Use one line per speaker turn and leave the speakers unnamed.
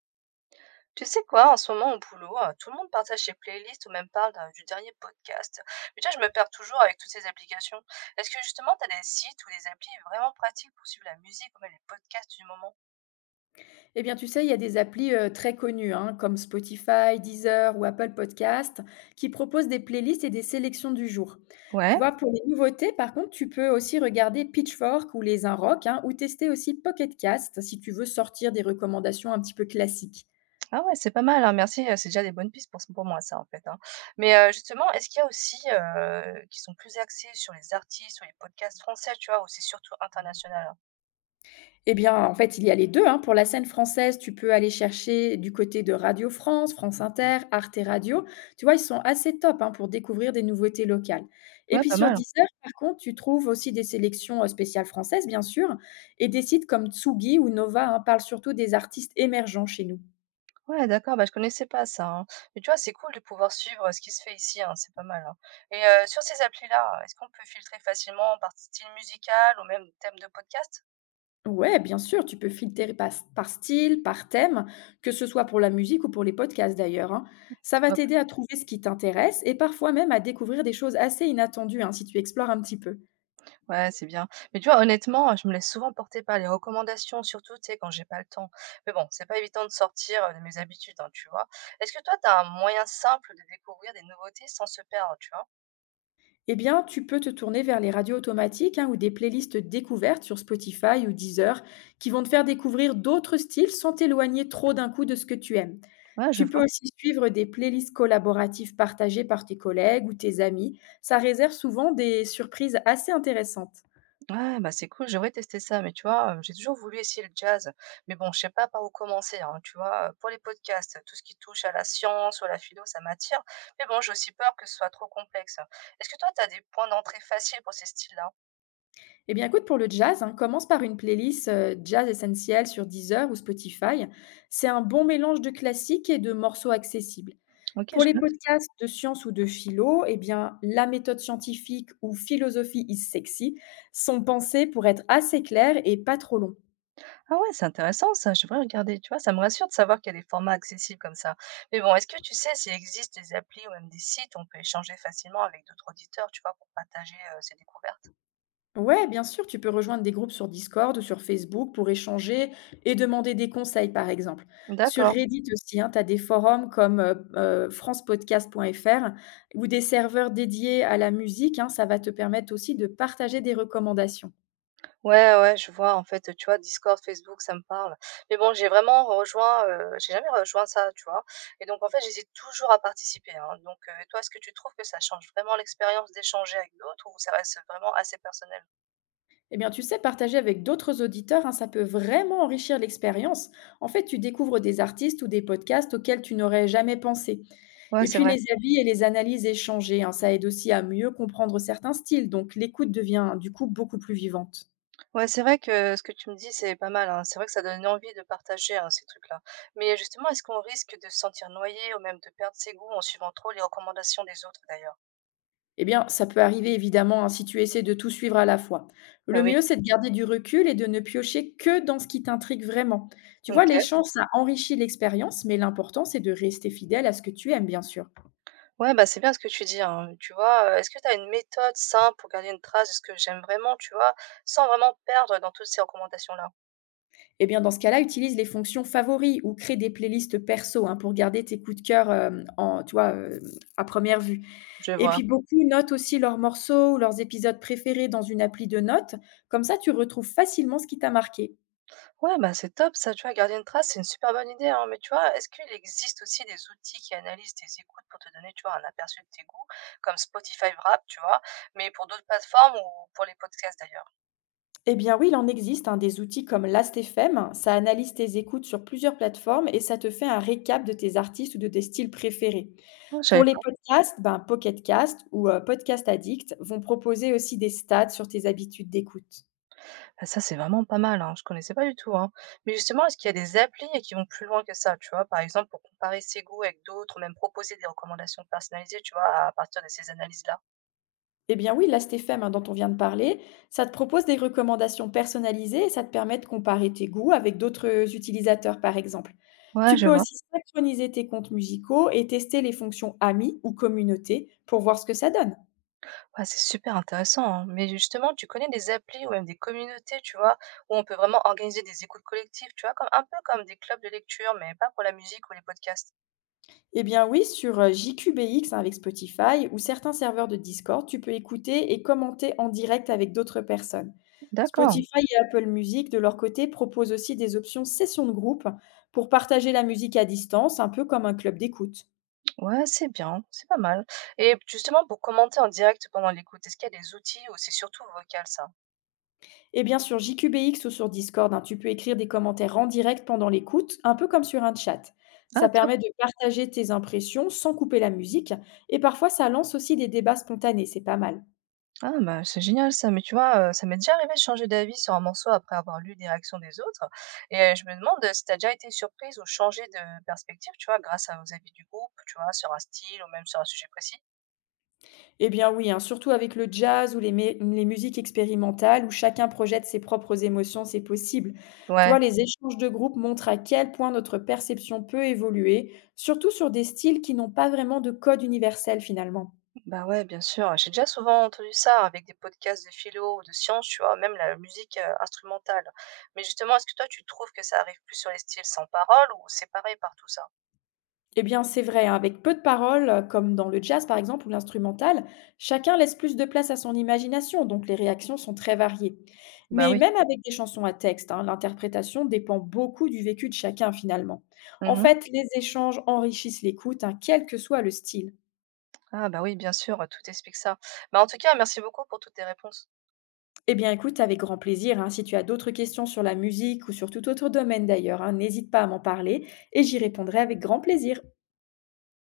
Tu sais quoi, en ce moment au boulot, tout le monde partage ses playlists ou même parle du dernier podcast. Mais tu vois, je me perds toujours avec toutes ces applications. Est-ce que justement, tu as des sites ou des applis vraiment pratiques pour suivre la musique ou même les podcasts du moment?
Eh bien, tu sais, il y a des applis très connues, hein, comme Spotify, Deezer ou Apple Podcast, qui proposent des playlists et des sélections du jour. Tu vois, pour les nouveautés, par contre, tu peux aussi regarder Pitchfork ou Les Unrock, hein, ou tester aussi Pocket Cast si tu veux sortir des recommandations un petit peu classiques.
Ah ouais, c'est pas mal, hein, merci, c'est déjà des bonnes pistes pour moi ça en fait. Hein. Mais justement, est-ce qu'il y a aussi qui sont plus axés sur les artistes ou les podcasts français, tu vois, ou c'est surtout international? Hein?
Eh bien, en fait, il y a les deux, hein. Pour la scène française, tu peux aller chercher du côté de Radio France, France Inter, Arte Radio. Tu vois, ils sont assez top, hein, pour découvrir des nouveautés locales. Et
Ouais,
puis
pas
sur
mal.
Deezer, par contre, tu trouves aussi des sélections, spéciales françaises, bien sûr, et des sites comme Tsugi ou Nova, hein, parlent surtout des artistes émergents chez nous.
Ouais, d'accord, bah, je connaissais pas ça, hein. Mais tu vois, c'est cool de pouvoir suivre, ce qui se fait ici, hein, c'est pas mal, hein. Et sur ces applis-là, est-ce qu'on peut filtrer facilement par style musical ou même thème de podcast?
Ouais, bien sûr, tu peux filtrer par style, par thème, que ce soit pour la musique ou pour les podcasts d'ailleurs, hein. Ça va
Top.
t'aider à trouver ce qui t'intéresse et parfois même à découvrir des choses assez inattendues, hein, si tu explores un petit peu.
Ouais, c'est bien. Mais tu vois, honnêtement, je me laisse souvent porter par les recommandations, surtout, tu sais, quand j'ai pas le temps. Mais bon, c'est pas évident de sortir, de mes habitudes, hein, tu vois? Est-ce que toi, t'as un moyen simple de découvrir des nouveautés sans se perdre, tu vois?
Eh bien, tu peux te tourner vers les radios automatiques, hein, ou des playlists découvertes sur Spotify ou Deezer qui vont te faire découvrir d'autres styles sans t'éloigner trop d'un coup de ce que tu aimes.
Ouais, je
Tu peux
vois.
aussi suivre des playlists collaboratives partagées par tes collègues ou tes amis. Ça réserve souvent des surprises assez intéressantes.
Ouais, bah c'est cool, j'aimerais tester ça, mais tu vois, j'ai toujours voulu essayer le jazz, mais bon, je sais pas par où commencer, hein, tu vois, pour les podcasts, tout ce qui touche à la science ou à la philo, ça m'attire, mais bon, j'ai aussi peur que ce soit trop complexe. Est-ce que toi, tu as des points d'entrée faciles pour ces styles-là?
Eh bien, écoute, pour le jazz, hein, commence par une playlist jazz essentiel sur Deezer ou Spotify. C'est un bon mélange de classiques et de morceaux accessibles.
Ok, je
Pour les
note.
podcasts de science ou de philo, eh bien, la méthode scientifique ou philosophie is sexy sont pensés pour être assez clairs et pas trop longs.
Ah ouais, c'est intéressant ça, je devrais regarder, tu vois, ça me rassure de savoir qu'il y a des formats accessibles comme ça. Mais bon, est-ce que tu sais s'il existe des applis ou même des sites où on peut échanger facilement avec d'autres auditeurs, tu vois, pour partager ses découvertes?
Ouais, bien sûr, tu peux rejoindre des groupes sur Discord ou sur Facebook pour échanger et demander des conseils, par exemple. Sur
D'accord.
Reddit aussi, hein, tu as des forums comme francepodcast.fr ou des serveurs dédiés à la musique, hein, ça va te permettre aussi de partager des recommandations.
Ouais, ouais, je vois en fait, tu vois Discord, Facebook, ça me parle. Mais bon, j'ai jamais rejoint ça, tu vois? Et donc en fait, j'hésite toujours à participer, hein. Donc, toi, est-ce que tu trouves que ça change vraiment l'expérience d'échanger avec d'autres ou ça reste vraiment assez personnel?
Eh bien, tu sais, partager avec d'autres auditeurs, hein, ça peut vraiment enrichir l'expérience. En fait, tu découvres des artistes ou des podcasts auxquels tu n'aurais jamais pensé.
Ouais,
Et
c'est
puis
vrai.
les avis et les analyses échangées, hein, ça aide aussi à mieux comprendre certains styles, donc l'écoute devient du coup beaucoup plus vivante.
Ouais, c'est vrai que ce que tu me dis, c'est pas mal, hein. C'est vrai que ça donne envie de partager, hein, ces trucs-là. Mais justement, est-ce qu'on risque de se sentir noyé ou même de perdre ses goûts en suivant trop les recommandations des autres d'ailleurs?
Eh bien, ça peut arriver évidemment, hein, si tu essaies de tout suivre à la fois.
Bah
Le
oui,
mieux, c'est de garder du recul et de ne piocher que dans ce qui t'intrigue vraiment. Tu vois,
OK.
l'échange, ça enrichit l'expérience, mais l'important, c'est de rester fidèle à ce que tu aimes, bien sûr.
Ouais, bah, c'est bien ce que tu dis, hein, tu vois? Est-ce que tu as une méthode simple pour garder une trace de ce que j'aime vraiment, tu vois? Sans vraiment perdre dans toutes ces recommandations-là?
Eh bien, dans ce cas-là, utilise les fonctions favoris ou crée des playlists perso, hein, pour garder tes coups de cœur à première vue.
Je
Et
vois.
puis beaucoup notent aussi leurs morceaux ou leurs épisodes préférés dans une appli de notes. Comme ça, tu retrouves facilement ce qui t'a marqué.
Ouais, bah, c'est top ça, tu vois? Garder une trace, c'est une super bonne idée, hein, mais tu vois, est-ce qu'il existe aussi des outils qui analysent tes écoutes pour te donner, tu vois, un aperçu de tes goûts, comme Spotify Wrapped, tu vois? Mais pour d'autres plateformes ou pour les podcasts d'ailleurs?
Eh bien oui, il en existe, hein, des outils comme Last.fm, ça analyse tes écoutes sur plusieurs plateformes et ça te fait un récap de tes artistes ou de tes styles préférés.
Ah, je
Pour
savais
les
pas.
podcasts, ben, Pocket Cast ou Podcast Addict vont proposer aussi des stats sur tes habitudes d'écoute.
Ah ça, c'est vraiment pas mal, hein, je connaissais pas du tout, hein. Mais justement, est-ce qu'il y a des applis qui vont plus loin que ça, tu vois? Par exemple, pour comparer ses goûts avec d'autres, ou même proposer des recommandations personnalisées, tu vois, à partir de ces analyses-là.
Eh bien oui, là, hein, dont on vient de parler, ça te propose des recommandations personnalisées et ça te permet de comparer tes goûts avec d'autres utilisateurs, par exemple.
Ouais,
Tu
je
peux
vois.
aussi synchroniser tes comptes musicaux et tester les fonctions amis ou communauté pour voir ce que ça donne.
Ouais, c'est super intéressant, hein. Mais justement, tu connais des applis ou même des communautés, tu vois, où on peut vraiment organiser des écoutes collectives, tu vois, comme un peu comme des clubs de lecture, mais pas pour la musique ou les podcasts.
Eh bien oui, sur JQBX, hein, avec Spotify ou certains serveurs de Discord, tu peux écouter et commenter en direct avec d'autres personnes.
D'accord.
Spotify et Apple Music, de leur côté, proposent aussi des options sessions de groupe pour partager la musique à distance, un peu comme un club d'écoute.
Ouais, c'est bien, c'est pas mal. Et justement, pour commenter en direct pendant l'écoute, est-ce qu'il y a des outils ou c'est surtout vocal ça?
Et bien sur JQBX ou sur Discord, hein, tu peux écrire des commentaires en direct pendant l'écoute, un peu comme sur un chat.
Ah,
Ça
top.
permet de partager tes impressions sans couper la musique, et parfois ça lance aussi des débats spontanés, c'est pas mal.
Ah bah, c'est génial ça, mais tu vois, ça m'est déjà arrivé de changer d'avis sur un morceau après avoir lu des réactions des autres et je me demande si t'as déjà été surprise ou changé de perspective, tu vois, grâce à aux avis du groupe, tu vois, sur un style ou même sur un sujet précis?
Eh bien oui, hein, surtout avec le jazz ou les musiques expérimentales où chacun projette ses propres émotions, c'est possible. Tu
Ouais,
vois, les échanges de groupe montrent à quel point notre perception peut évoluer, surtout sur des styles qui n'ont pas vraiment de code universel finalement.
bah, ouais, bien sûr. J'ai déjà souvent entendu ça avec des podcasts de philo ou de science tu vois, même la musique, instrumentale. Mais justement, est-ce que toi, tu trouves que ça arrive plus sur les styles sans parole ou séparés par tout ça?
Eh bien, c'est vrai, hein, avec peu de paroles, comme dans le jazz par exemple ou l'instrumental, chacun laisse plus de place à son imagination, donc les réactions sont très variées.
Bah,
Mais
oui.
même avec des chansons à texte, hein, l'interprétation dépend beaucoup du vécu de chacun finalement. En
Mmh.
fait, les échanges enrichissent l'écoute, hein, quel que soit le style.
Ah bah, oui, bien sûr, tout explique ça. Bah, en tout cas, merci beaucoup pour toutes tes réponses.
Eh bien, écoute avec grand plaisir, hein, si tu as d'autres questions sur la musique ou sur tout autre domaine d'ailleurs, hein, n'hésite pas à m'en parler et j'y répondrai avec grand plaisir.